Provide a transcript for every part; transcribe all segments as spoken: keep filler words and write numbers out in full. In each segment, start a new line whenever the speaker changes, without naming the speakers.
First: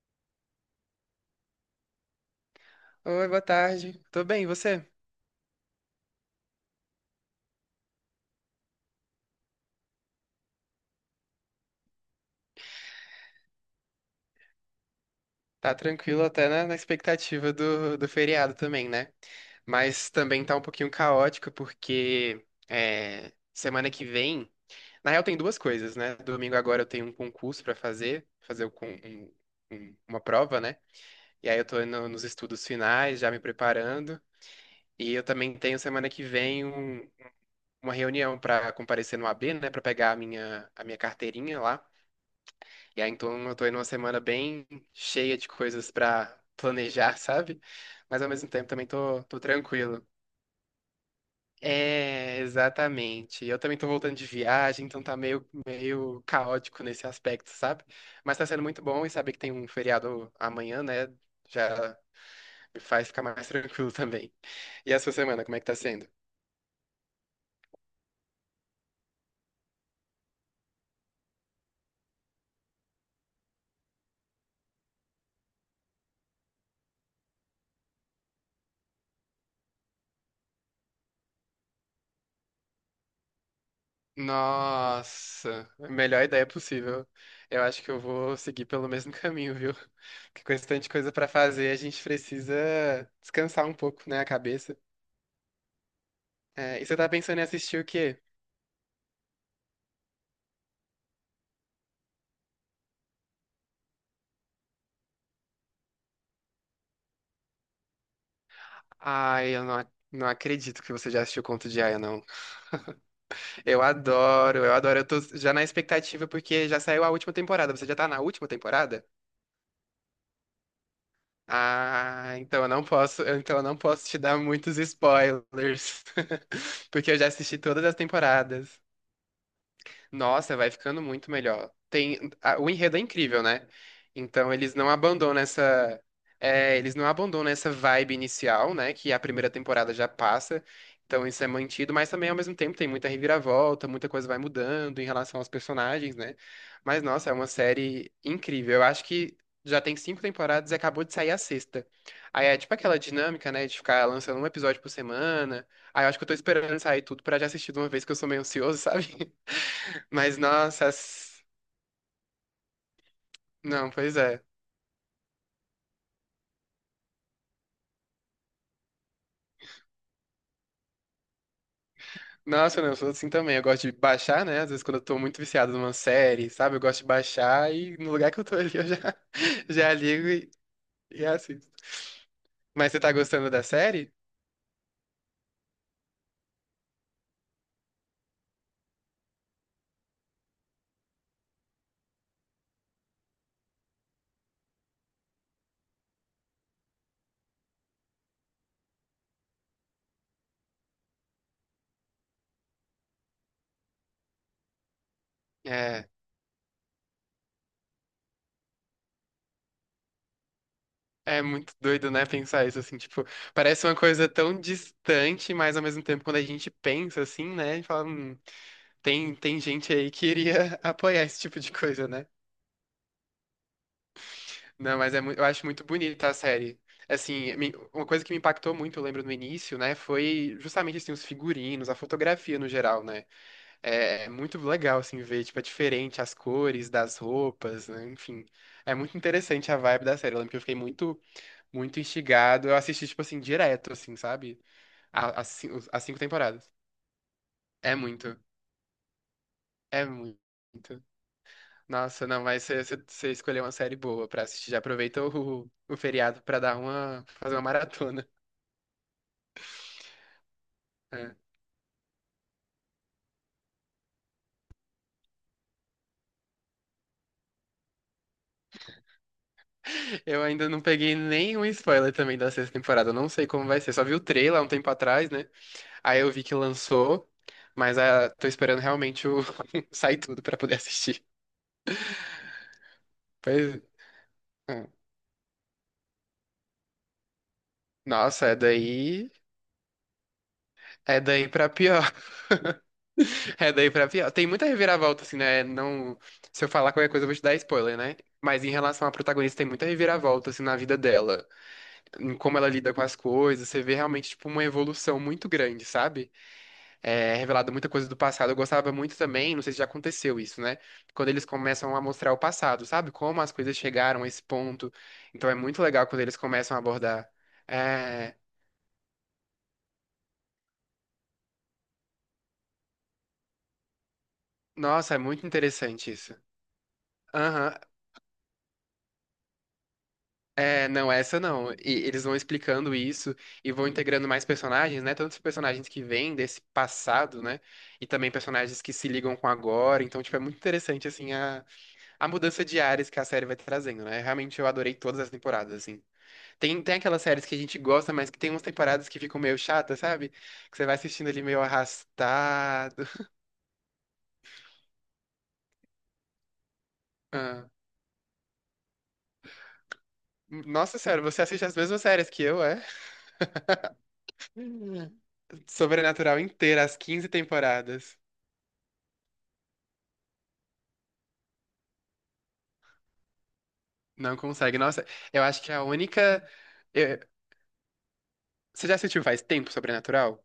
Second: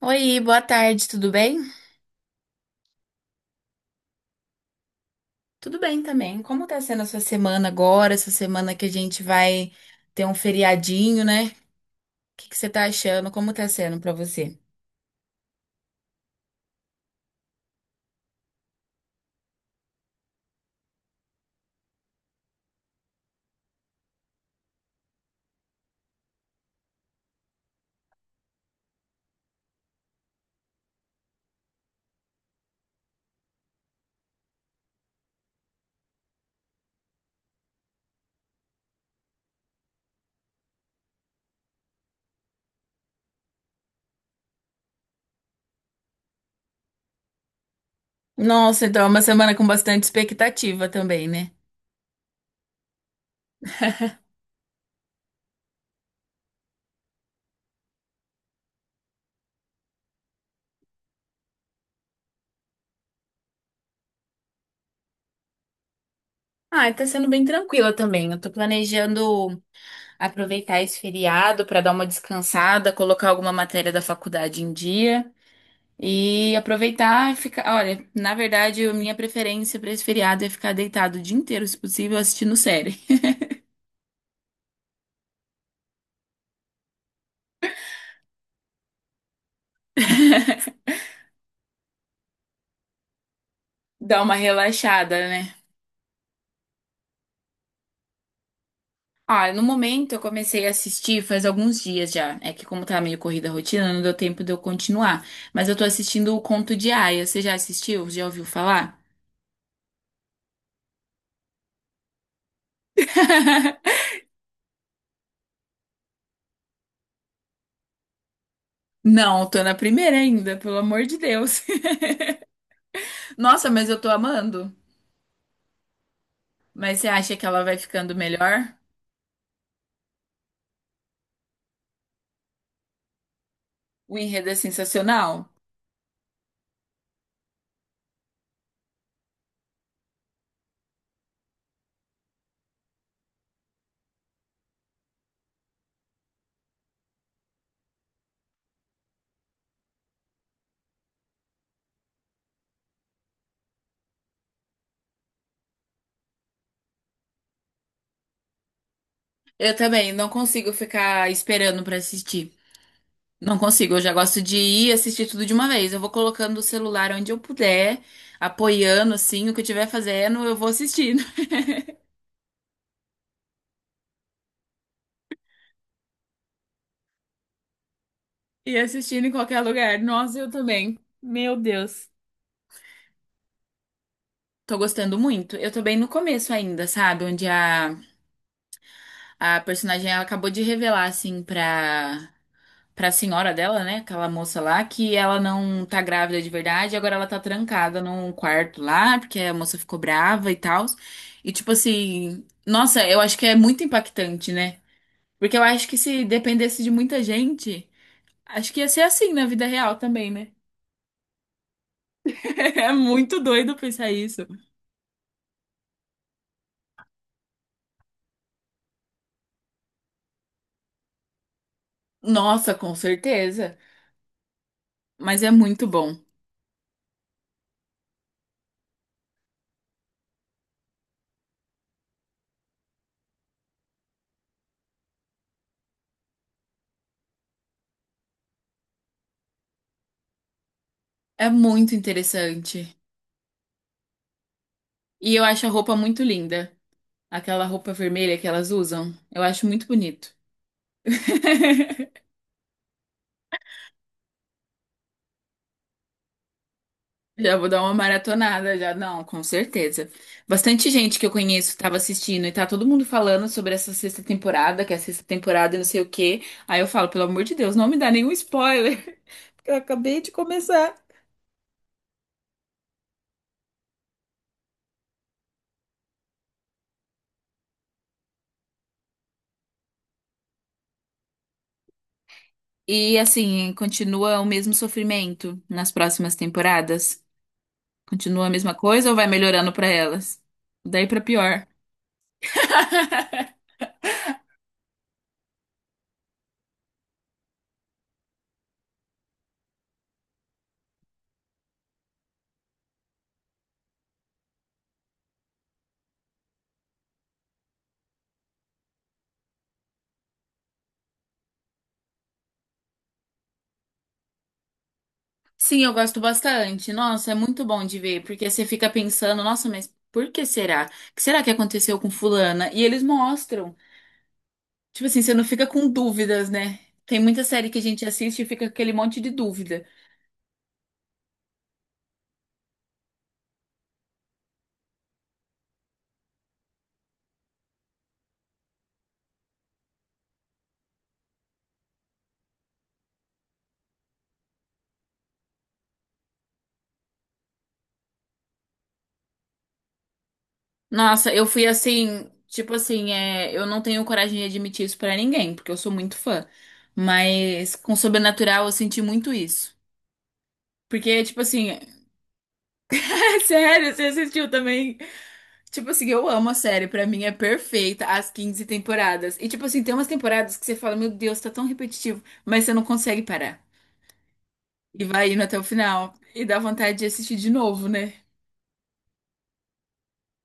Oi, boa tarde, tudo bem?
Oi, boa tarde. Tô bem, e você?
Tudo bem também. Como tá sendo a sua semana agora? Essa semana que a gente vai ter um feriadinho, né? O que que você tá achando? Como tá sendo pra você?
Tá tranquilo até na, na expectativa do, do feriado também, né? Mas também tá um pouquinho caótico porque é, semana que vem, na real tem duas coisas, né? Domingo agora eu tenho um concurso pra fazer, fazer o con- um- um- uma prova, né? E aí eu tô no- nos estudos finais, já me preparando. E eu também tenho semana que vem um- uma reunião pra comparecer no A B, né? Pra pegar a minha, a minha carteirinha lá. E aí, então, eu tô aí numa semana bem cheia de coisas pra planejar, sabe? Mas ao mesmo tempo
Nossa,
também
então é uma
tô, tô
semana com bastante
tranquilo.
expectativa também, né?
É, exatamente. Eu também tô voltando de viagem, então tá meio, meio caótico nesse aspecto, sabe? Mas tá sendo muito bom e saber que tem um feriado amanhã, né? Já me faz ficar mais tranquilo também. E a sua semana, como é que tá sendo?
Ah, tá sendo bem tranquila também. Eu tô planejando aproveitar esse feriado pra dar uma descansada, colocar alguma matéria da faculdade em dia e aproveitar e ficar. Olha, na verdade, a minha preferência pra esse feriado é ficar deitado o dia inteiro, se possível, assistindo série.
Nossa, melhor ideia possível. Eu acho que eu vou seguir pelo mesmo caminho, viu? Porque com esse tanto de coisa pra fazer, a gente precisa descansar um pouco, né,
Dá
a
uma
cabeça.
relaxada, né?
É, e você tá pensando em assistir o quê?
Ah, no momento eu comecei a assistir faz alguns dias já. É que como tá meio corrida a rotina, não deu tempo de eu continuar. Mas eu tô assistindo o Conto de Aia. Você já assistiu? Já ouviu falar?
Ai, eu não, ac- não acredito que você já assistiu Conto de Aia, não. Eu adoro, eu adoro. Eu tô já na expectativa porque já saiu a última temporada. Você já tá na última temporada?
Não, tô na primeira ainda, pelo amor de Deus.
Ah, então eu não posso, então eu
Nossa,
não
mas eu tô
posso te dar
amando.
muitos spoilers,
Mas você
porque eu já
acha que
assisti
ela vai
todas as
ficando melhor?
temporadas. Nossa, vai ficando muito melhor. Tem, a- o enredo é incrível, né?
O enredo
Então
é
eles não
sensacional.
abandonam essa, é, eles não abandonam essa vibe inicial, né? Que a primeira temporada já passa. Então isso é mantido, mas também ao mesmo tempo tem muita reviravolta, muita coisa vai mudando em relação aos personagens, né? Mas nossa, é uma série incrível. Eu acho que já tem cinco temporadas e acabou de sair a sexta. Aí é tipo aquela dinâmica, né? De ficar lançando um episódio por semana. Aí eu acho que eu tô esperando sair tudo pra já assistir de uma vez, que eu sou meio ansioso, sabe?
Eu também não
Mas,
consigo
nossa,
ficar
as-
esperando pra assistir. Não
não,
consigo, eu já
pois
gosto
é.
de ir assistir tudo de uma vez. Eu vou colocando o celular onde eu puder, apoiando assim, o que eu estiver fazendo, eu vou assistindo.
Nossa, não, eu sou assim também. Eu gosto de baixar, né? Às vezes quando eu tô muito viciado numa série, sabe? Eu gosto de baixar e no lugar que eu tô ali
E
eu já,
assistindo em qualquer
já
lugar.
ligo
Nossa, eu
e,
também.
e
Meu
assisto.
Deus.
Mas você tá gostando da série?
Tô gostando muito. Eu tô bem no começo ainda, sabe? Onde a, a personagem ela acabou de revelar, assim, pra pra senhora dela, né? Aquela moça lá, que ela não tá grávida de verdade, agora ela tá trancada num quarto lá, porque a moça ficou brava e tal. E tipo assim, nossa, eu acho que é muito impactante, né? Porque eu acho que
É,
se dependesse de muita gente, acho que ia ser assim na vida real também, né?
é muito doido, né? Pensar isso
É
assim, tipo,
muito doido
parece uma
pensar
coisa
isso.
tão distante, mas ao mesmo tempo quando a gente pensa assim, né? E fala, hum, tem, tem gente aí que iria apoiar esse tipo de coisa, né?
Nossa, com certeza.
Não, mas é, mui-
Mas
eu
é
acho muito
muito bom.
bonita a série. Assim, me- uma coisa que me impactou muito, eu lembro no início, né, foi justamente assim, os figurinos, a fotografia no geral, né? É, é muito legal assim ver, tipo, é diferente as cores das roupas, né? Enfim, é muito interessante a vibe da série. Eu lembro que eu fiquei muito,
É muito
muito instigado. Eu
interessante.
assisti tipo assim direto, assim, sabe?
E
A-
eu
As,
acho a
cin-
roupa
as cinco
muito
temporadas.
linda. Aquela roupa
É
vermelha
muito,
que elas usam. Eu acho muito
é
bonito.
muito. Nossa, não, mas você escolheu uma série boa pra assistir. Já aproveita o, o feriado pra dar uma, fazer
Já
uma
vou dar uma
maratona.
maratonada, já. Não, com certeza. Bastante gente que eu
É.
conheço estava assistindo e tá todo mundo falando sobre essa sexta temporada, que é a sexta temporada e não sei o quê. Aí eu falo, pelo amor de Deus, não me dá nenhum spoiler, porque eu acabei de
Eu ainda não
começar.
peguei nenhum spoiler também da sexta temporada. Eu não sei como vai ser. Só vi o trailer há um tempo atrás, né? Aí eu vi que lançou, mas ah, tô esperando realmente o... sair tudo pra poder assistir.
E assim,
Pois
continua o mesmo
é.
sofrimento nas próximas temporadas? Continua
Nossa,
a
é
mesma coisa ou vai
daí.
melhorando pra elas? Daí pra
É daí
pior.
pra pior. É daí pra pior. Tem muita reviravolta, assim, né? Não... Se eu falar qualquer coisa, eu vou te dar spoiler, né? Mas em relação à protagonista, tem muita reviravolta, assim, na vida dela. Em como ela lida com as coisas. Você vê realmente, tipo, uma evolução muito grande, sabe? é, revelado muita coisa do passado. Eu gostava muito também, não sei se já aconteceu isso, né? Quando eles começam a mostrar o passado, sabe? Como as coisas chegaram a esse ponto. Então é muito
Sim, eu
legal
gosto
quando eles começam a
bastante.
abordar.
Nossa, é muito bom de ver,
É,
porque você fica pensando, nossa, mas por que será? O que será que aconteceu com fulana? E eles mostram. Tipo
nossa, é
assim, você não
muito
fica com
interessante isso.
dúvidas, né? Tem muita série
Aham.
que a gente assiste e fica com aquele monte de dúvida.
É, não, essa não. E eles vão explicando isso e vão integrando mais personagens, né? Tantos personagens que vêm desse passado, né? E também personagens que se ligam com agora. Então, tipo, é muito interessante, assim, a, a mudança de áreas que a série vai trazendo, né? Realmente eu adorei todas as temporadas, assim. Tem, tem aquelas séries que a gente gosta, mas que tem umas temporadas que ficam meio chatas, sabe? Que você vai assistindo
Nossa,
ali
eu
meio
fui assim, tipo
arrastado.
assim, é, eu não tenho coragem de admitir isso pra ninguém, porque eu sou muito fã.
Ah.
Mas com Sobrenatural eu senti muito isso.
Nossa
Porque,
senhora,
tipo
você assiste
assim,
as mesmas séries que eu, é?
é sério, você assistiu também. Tipo assim, eu
Sobrenatural
amo a
inteira,
série,
as
pra mim
quinze
é perfeita
temporadas.
as quinze temporadas. E tipo assim, tem umas temporadas que você fala, meu Deus, tá tão repetitivo, mas você não consegue parar.
Não consegue.
E
Nossa,
vai indo
eu
até o
acho que a
final. E
única.
dá vontade de
eh,
assistir de novo, né?
Você já assistiu faz tempo Sobrenatural?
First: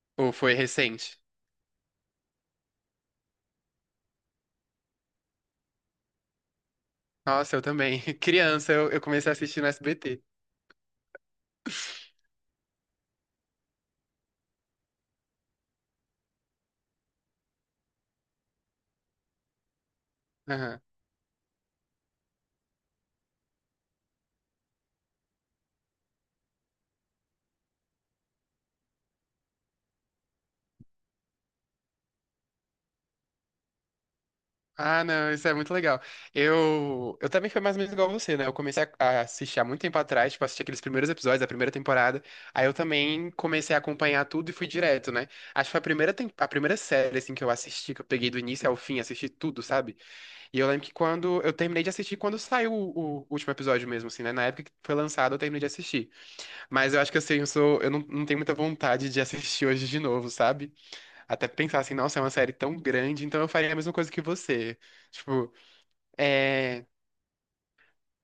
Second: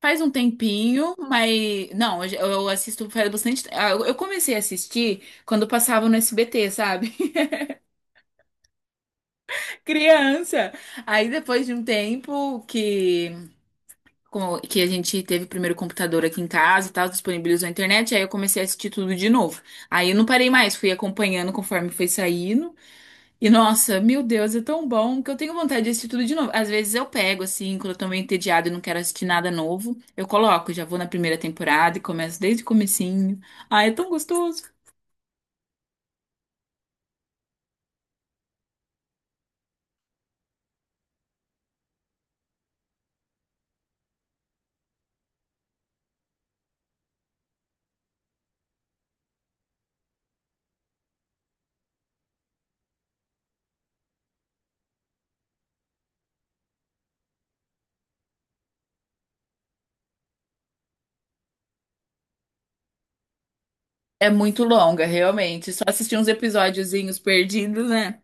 Faz um
Ou foi
tempinho,
recente?
mas. Não, eu já- eu assisto faz bastante. ah, Eu eu comecei a assistir quando passava no S B T, sabe?
Nossa, eu também. Criança, eu, eu comecei a assistir no S B T.
Criança! Aí depois de um tempo que. com- que a gente teve o primeiro computador aqui em casa e tal, disponibilizou a internet, aí eu comecei a assistir tudo de novo. Aí eu não parei mais, fui acompanhando conforme foi saindo. E nossa, meu Deus, é tão bom que eu tenho vontade de assistir tudo de novo. Às vezes eu pego, assim, quando eu tô meio entediada e não quero assistir nada novo, eu coloco, já vou na primeira temporada e começo desde o comecinho. Ai, é tão gostoso.
Ah, não, isso é muito legal. Eu, eu também fui mais ou menos igual você, né? Eu comecei a, a assistir há muito tempo atrás, tipo, assisti aqueles primeiros episódios da primeira temporada. Aí eu também comecei a acompanhar tudo e fui direto, né? Acho que foi a primeira, tem- a primeira série, assim, que eu assisti, que eu peguei do início ao fim, assisti tudo, sabe? E eu lembro que quando eu terminei de assistir, quando saiu o, o último episódio mesmo, assim, né? Na época que foi lançado, eu terminei de assistir. Mas eu acho que assim, eu sou, eu não, não tenho muita vontade de assistir hoje de novo, sabe? Até pensar assim, nossa, é uma série tão grande, então eu faria a mesma coisa que
É muito
você.
longa,
Tipo,
realmente. Só assistir uns
é,
episódiozinhos perdidos, né?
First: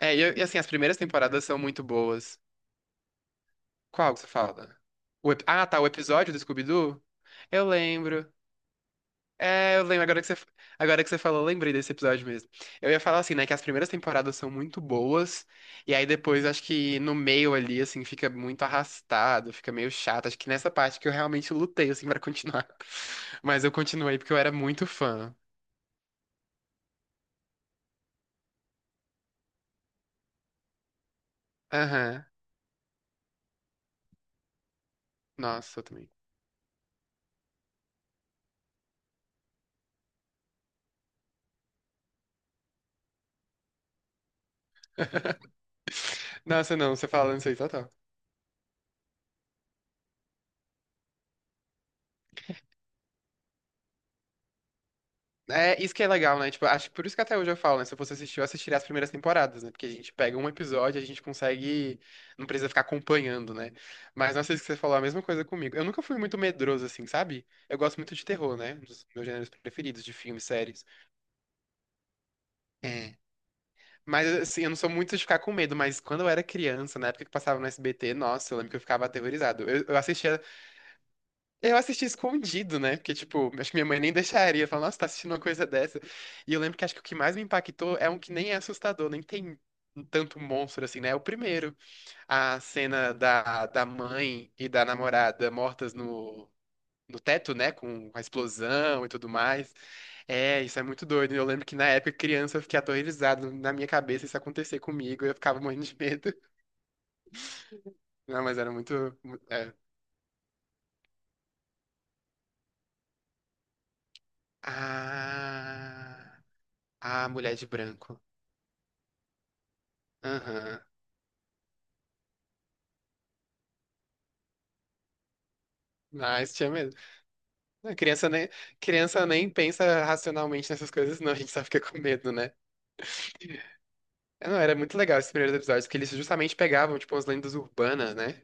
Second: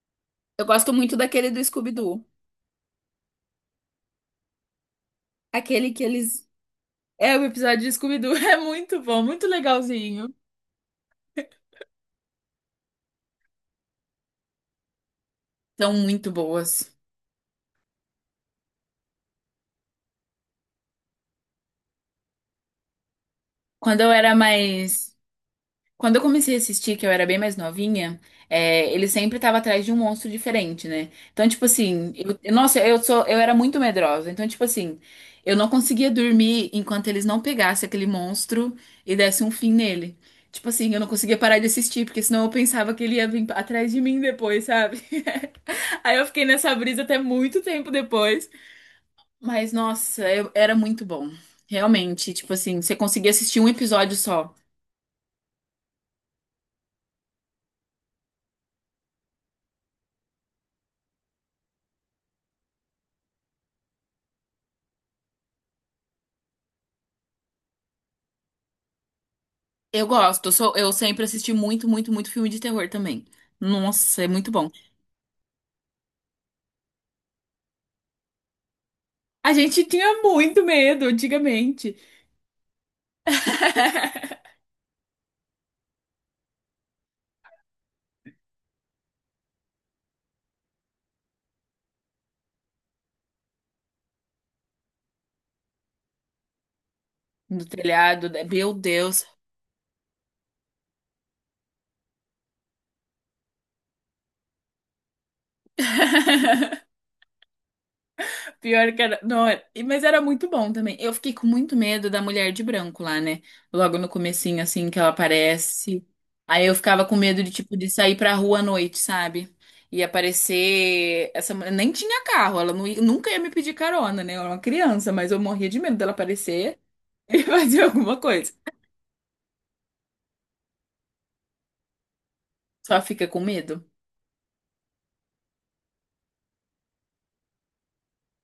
é, e e assim,
Eu
as
gosto
primeiras
muito
temporadas
daquele
são
do
muito
Scooby-Doo.
boas. Qual que você fala? O ep- Ah, tá, o
Aquele que
episódio do
eles
Scooby-Doo?
É, o
Eu
episódio de
lembro.
Scooby-Doo é muito bom, muito
É, eu lembro, agora que
legalzinho.
você, agora que você falou, eu lembrei desse episódio mesmo. Eu ia falar assim, né, que as primeiras temporadas são muito boas,
São
e aí
muito
depois acho
boas.
que no meio ali, assim, fica muito arrastado, fica meio chato. Acho que nessa parte que eu realmente lutei, assim, pra continuar. Mas eu
Quando eu
continuei porque
era
eu era muito
mais.
fã.
Quando eu comecei a assistir, que eu era bem mais novinha, é, ele sempre tava atrás de um monstro diferente, né? Então, tipo assim,
Aham.
eu- eu- nossa, eu sou, eu era muito medrosa. Então, tipo assim, eu não
Nossa, eu
conseguia
também.
dormir enquanto eles não pegassem aquele monstro e dessem um fim nele. Tipo assim, eu não conseguia parar de assistir, porque senão eu pensava que ele ia vir atrás de mim depois, sabe? Aí eu fiquei nessa
Nossa, não,
brisa
você
até
falando isso aí,
muito tempo
total.
depois. Mas, nossa, eu- era muito bom. Realmente, tipo assim, você conseguia assistir um episódio só.
É, isso que é legal, né? Tipo, acho que por isso que até hoje eu falo, né? Se eu fosse assistir, eu assistiria as primeiras temporadas, né? Porque a gente pega um episódio, a gente consegue. Não precisa ficar acompanhando, né? Mas não sei se você falou a mesma coisa comigo. Eu nunca fui muito medroso, assim, sabe? Eu gosto muito de terror, né? Um dos meus gêneros preferidos
Eu
de filmes,
gosto, eu, sou,
séries.
eu sempre assisti muito, muito, muito filme de terror
É.
também. Nossa,
Mas,
é muito
assim, eu
bom.
não sou muito de ficar com medo, mas quando eu era criança, na época que passava no S B T, nossa, eu lembro que eu ficava
A
aterrorizado. Eu,
gente
eu
tinha
assistia.
muito medo
Eu
antigamente.
assisti escondido, né? Porque, tipo, acho que minha mãe nem deixaria. Falar, nossa, tá assistindo uma coisa dessa. E eu lembro que acho que o que mais me impactou é um que nem é assustador, nem tem um tanto monstro assim, né? É o primeiro. A cena da, da mãe e da namorada mortas no, no teto,
No
né? Com a
telhado, né? Meu
explosão e
Deus.
tudo mais. É, isso é muito doido. Eu lembro que na época, criança, eu fiquei aterrorizado na minha cabeça isso acontecer comigo. Eu ficava morrendo de medo. Não, mas era
Pior
muito.
que era.
mu-
Não, era-
é.
e- mas era muito bom também. Eu fiquei com muito medo da mulher de branco lá, né? Logo no comecinho, assim, que ela aparece.
Ah,
Aí eu ficava com
a
medo de,
mulher de
tipo, de sair
branco.
pra rua à noite, sabe? E
Aham.
aparecer. Essa mulher nem tinha carro, ela não ia- nunca ia me pedir carona, né? Eu era uma criança, mas eu morria de medo dela
Mas tinha
aparecer
medo.
e fazer
A
alguma
criança nem,
coisa.
criança nem pensa racionalmente nessas coisas, não. A gente só fica com medo, né?
Só fica com medo.
É, não, era muito legal esses primeiros episódios, porque eles justamente pegavam, tipo, as lendas urbanas, né?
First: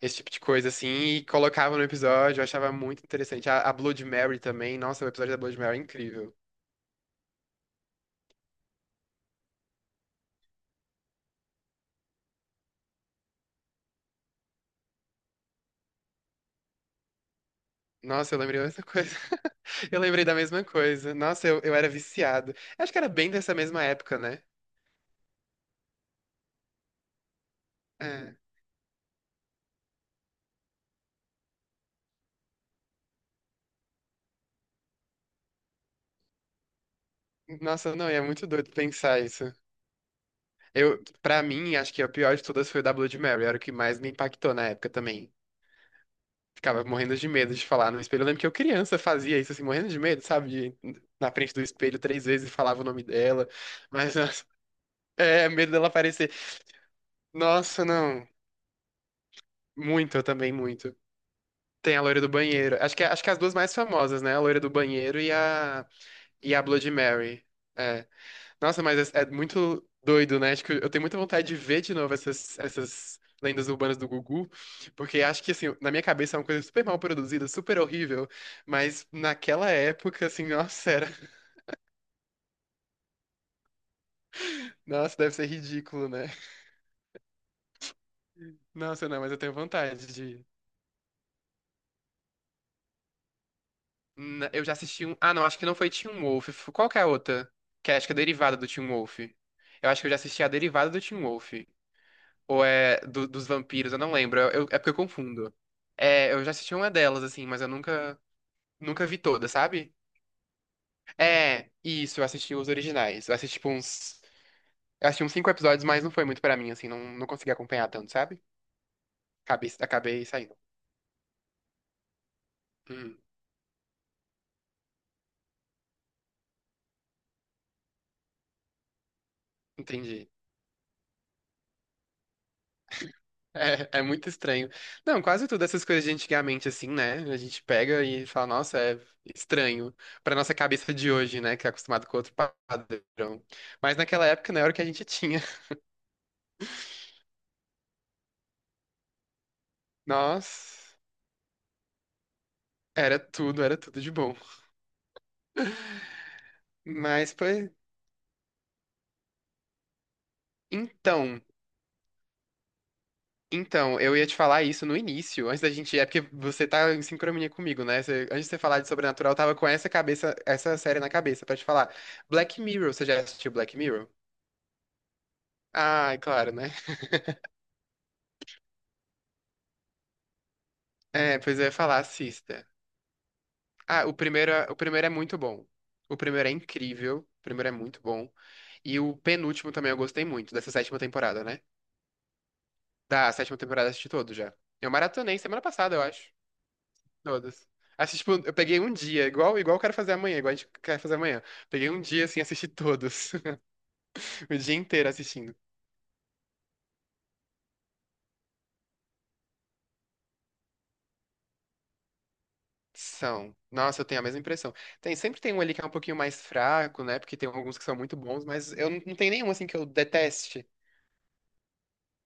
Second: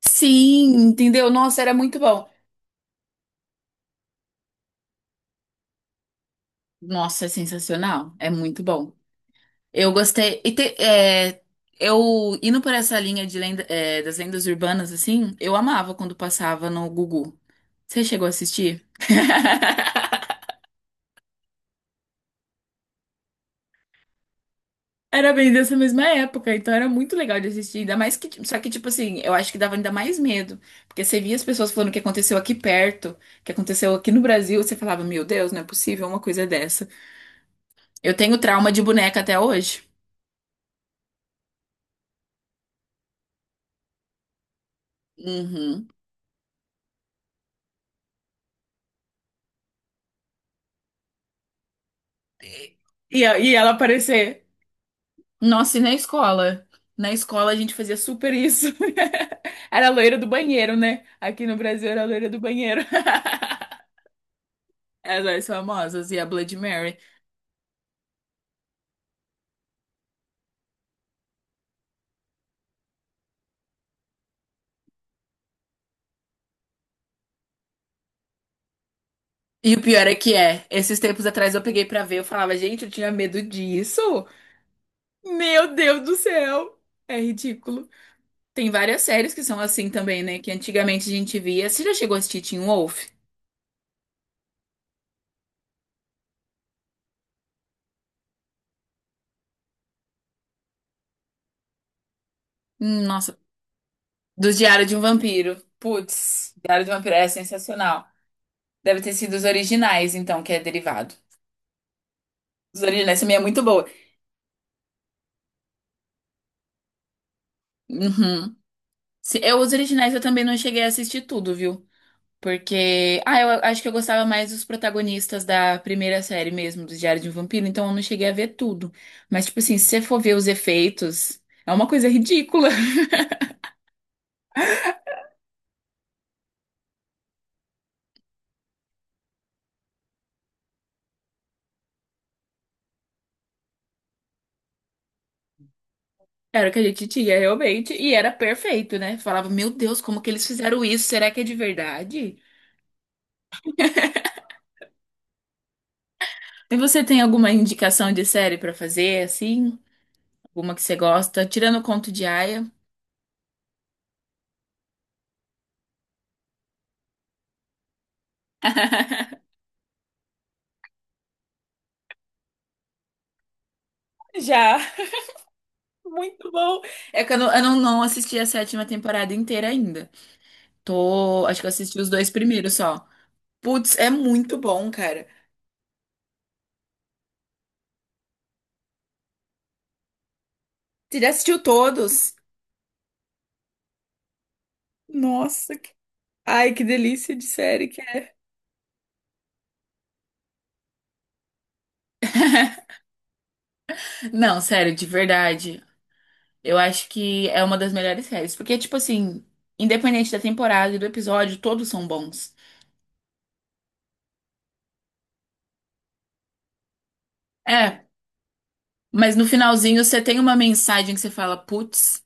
Esse tipo de coisa,
Sim,
assim, e
entendeu? Nossa, era
colocavam no
muito bom.
episódio. Eu achava muito interessante. A, a Blood Mary também. Nossa, o episódio da Blood Mary é incrível.
Nossa, é sensacional. É muito bom. Eu gostei. E te- é, eu indo por essa linha de lenda, é, das lendas urbanas, assim, eu amava quando passava no Gugu. Você chegou a
Nossa, eu lembrei da mesma
assistir?
coisa. Eu lembrei da mesma coisa. Nossa, eu, eu era viciado. Acho que era bem dessa mesma época, né?
Era bem dessa mesma época, então era muito legal de assistir. Ainda mais que.
É.
Só que, tipo assim, eu acho que dava ainda mais medo. Porque você via as pessoas falando o que aconteceu aqui perto, o que aconteceu aqui no Brasil, você falava, meu Deus, não é possível uma coisa dessa.
Nossa, não,
Eu
e é
tenho
muito
trauma
doido
de boneca
pensar
até
isso.
hoje.
Eu, pra mim, acho que a pior de todas foi o da Bloody Mary, era o que mais me impactou na época também.
Uhum.
Ficava morrendo de medo de falar no espelho. Eu lembro que eu criança fazia isso, assim, morrendo de medo, sabe? De- na frente do espelho três vezes e falava o nome
E, a- e
dela.
ela
Mas,
aparecer.
nossa, é, medo
Nossa, e
dela
na
aparecer.
escola? Na escola a gente
Nossa,
fazia
não.
super isso. Era a
Muito,
loira
eu
do
também,
banheiro,
muito.
né? Aqui no Brasil
Tem a
era a
loira
loira
do
do
banheiro.
banheiro.
Acho que, acho que as duas mais famosas, né? A loira do banheiro e
As
a,
famosas e a
e
Bloody
a Bloody
Mary.
Mary. É. Nossa, mas é, é muito doido, né? Acho que eu tenho muita vontade de ver de novo essas, essas lendas urbanas do Gugu, porque acho que, assim, na minha cabeça é uma coisa super mal produzida, super horrível, mas naquela
E o pior é
época,
que
assim,
é,
nossa,
esses
era...
tempos atrás eu peguei pra ver, eu falava, gente, eu tinha medo disso.
Nossa, deve ser
Meu Deus
ridículo,
do
né?
céu. É ridículo. Tem várias
Nossa, não, mas
séries
eu
que
tenho
são assim
vontade
também, né?
de...
Que antigamente a gente via. Você já chegou a assistir Teen Wolf?
Na- Eu já assisti um... Ah, não, acho que não foi Teen Wolf. F- Qual que é a outra? Que é, acho que é derivada do Teen Wolf. Eu acho que eu já assisti a derivada do Teen Wolf. Ou é
Hum,
do-
Nossa,
dos vampiros, eu não lembro. Eu-
do
eu- é
Diário
porque eu
de um
confundo.
Vampiro.
É, eu já
Putz,
assisti
Diário
uma
de um Vampiro
delas,
é
assim, mas eu
sensacional.
nunca
Deve
Nunca
ter
vi
sido os
toda, sabe?
originais, então, que é derivado.
É, isso, eu assisti os
Os originais
originais. Eu
também é
assisti,
muito
tipo,
boa.
uns. Eu assisti uns cinco episódios, mas não foi muito pra mim, assim, não, não consegui acompanhar tanto, sabe?
Uhum. Se- Eu,
Acabei,
os originais eu
acabei
também não
saindo.
cheguei a assistir tudo, viu?
Hum,
Porque. Ah, eu acho que eu gostava mais dos protagonistas da primeira série mesmo, do Diário de um Vampiro, então eu não cheguei a ver tudo. Mas, tipo assim, se você for
entendi.
ver os efeitos, é uma coisa ridícula.
É, é muito estranho. Não, quase tudo essas coisas de antigamente, assim, né? A gente pega e fala, nossa, é estranho. Pra nossa cabeça de hoje, né? Que é acostumado com outro padrão. Mas naquela época, não era o que a gente tinha.
Era o que a gente tinha realmente, e era perfeito, né? Falava, meu Deus, como que eles fizeram
Nossa,
isso? Será que é de verdade?
era tudo, era tudo de bom.
E você tem
Mas,
alguma
pois.
indicação de série pra fazer, assim? Alguma que você
Então.
gosta? Tirando o Conto de Aia.
Então, eu ia te falar isso no início, antes da gente. É porque você tá em sincronia comigo, né? Você- antes de você falar de Sobrenatural, eu tava com essa cabeça, essa série na cabeça pra te falar. Black Mirror, você já assistiu Black Mirror?
Já.
Ah, é
Muito
claro, né?
bom. É que eu não, eu não, não assisti a sétima temporada inteira ainda.
É,
Tô,
pois
acho
eu
que eu
ia falar,
assisti os dois
assista.
primeiros só. Putz,
Ah,
é
o primeiro,
muito
é- o
bom,
primeiro é
cara.
muito bom. O primeiro é incrível. O primeiro é muito bom. E o penúltimo também eu gostei muito, dessa sétima
Você já
temporada, né?
assistiu todos?
Da sétima temporada eu assisti todo já. Eu maratonei semana
Nossa, que-
passada, eu acho.
ai, que delícia de
Todas.
série que
Assisti,
é.
tipo, eu peguei um dia, igual, igual eu quero fazer amanhã, igual a gente quer fazer amanhã. Peguei um dia, assim, assisti todos. O
Não,
dia
sério, de
inteiro assistindo.
verdade. Eu acho que é uma das melhores séries. Porque, tipo assim, independente da temporada e do episódio, todos são bons.
São. Nossa, eu tenho a mesma impressão. Tem, sempre tem um ali que é um pouquinho mais fraco, né? Porque tem alguns que são
É,
muito bons, mas eu não, não tenho
mas no
nenhum, assim, que eu
finalzinho você tem uma
deteste.
mensagem que você fala, putz,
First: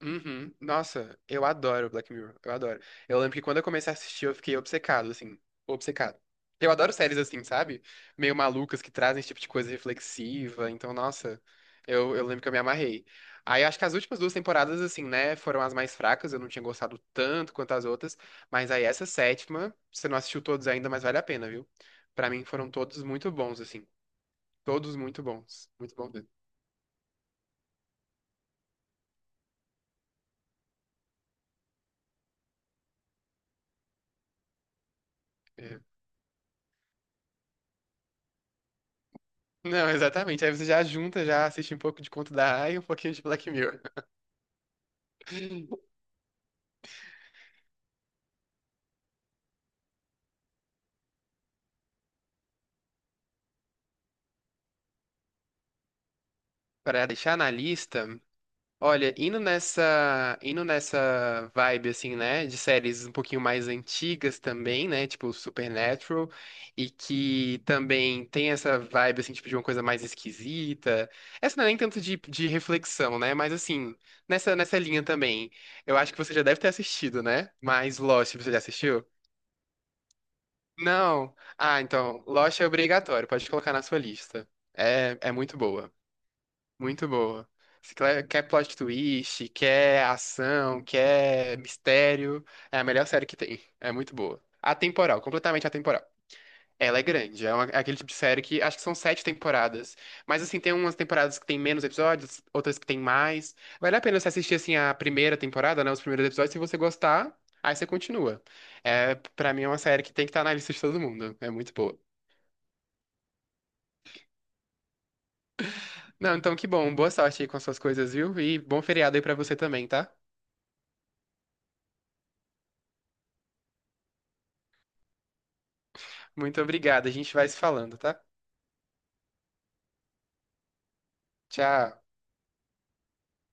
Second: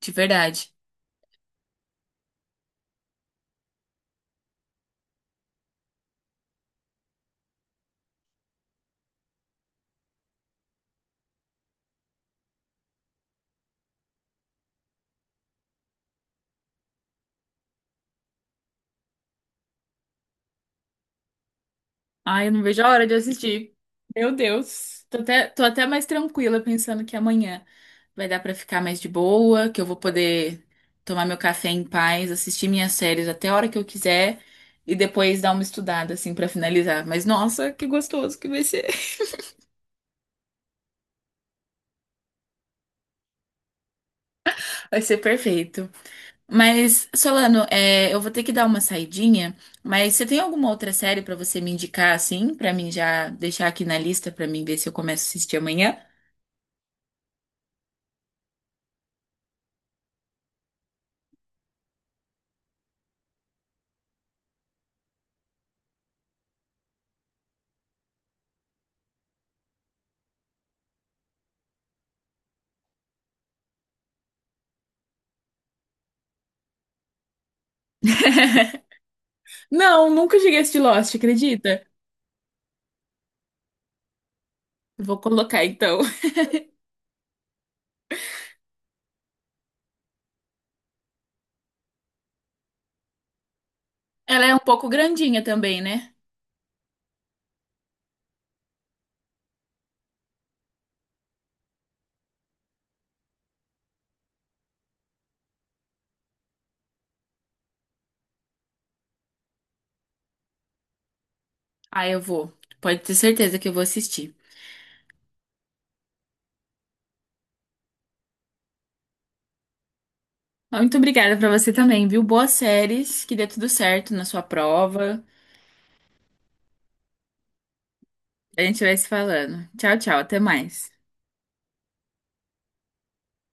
de
Uhum.
verdade.
Nossa, eu adoro Black Mirror, eu adoro. Eu lembro que quando eu comecei a assistir, eu fiquei obcecado, assim, obcecado. Eu adoro séries assim, sabe? Meio malucas que trazem esse tipo de coisa reflexiva, então, nossa, eu, eu lembro que eu me amarrei. Aí acho que as últimas duas temporadas, assim, né, foram as mais fracas, eu não tinha gostado tanto quanto as outras, mas aí essa sétima, você não assistiu todos ainda, mas vale a pena, viu? Pra mim
Ai, eu não
foram
vejo a
todos
hora de
muito bons,
assistir.
assim,
Meu
todos
Deus. Tô
muito
até, tô
bons,
até
muito
mais
bons mesmo.
tranquila pensando que amanhã vai dar pra ficar mais de boa, que eu vou poder tomar meu café em paz, assistir minhas séries até a hora que eu quiser e depois dar uma
É.
estudada assim pra finalizar. Mas nossa, que gostoso que vai ser.
Não, exatamente. Aí você já junta, já assiste um pouco de Conto da Aia e um pouquinho de Black Mirror.
Vai ser perfeito. Mas Solano, é, eu vou ter que dar uma saidinha, mas você tem alguma outra série pra você me indicar assim, pra mim já deixar aqui na lista pra mim ver se eu começo a assistir amanhã?
Pra deixar na lista, olha, indo nessa, indo nessa vibe assim, né, de séries um pouquinho mais antigas também, né, tipo Supernatural, e que também tem essa vibe assim, tipo de uma coisa mais esquisita. Essa não é nem tanto de, de reflexão, né, mas assim, nessa nessa linha também. Eu acho que você já deve ter assistido, né? Mas Lost, você já assistiu?
Não, nunca cheguei a assistir Lost,
Não. Ah,
acredita?
então, Lost é obrigatório, pode colocar na sua lista.
Vou
É, é muito
colocar
boa,
então.
muito boa. Se cle- Quer plot twist, quer ação, quer mistério, é a melhor série que tem. É muito boa.
Ela é um pouco
Atemporal,
grandinha
completamente
também,
atemporal.
né?
Ela é grande, é, uma- é aquele tipo de série que acho que são sete temporadas. Mas assim, tem umas temporadas que tem menos episódios, outras que tem mais. Vale a pena você assistir assim a primeira temporada, né? Os primeiros episódios, se você gostar, aí você continua. É, para mim é uma série que tem que estar na lista de todo mundo. É muito boa.
Ah, eu vou. Pode ter certeza que eu vou assistir.
Não, então que bom. Boa sorte aí com as suas coisas, viu? E bom feriado aí pra você também, tá?
Ah, muito obrigada pra você também, viu? Boas séries, que dê tudo certo na sua prova.
Muito obrigado. A gente vai se falando, tá?
A gente vai se falando. Tchau, tchau, até mais.
Tchau.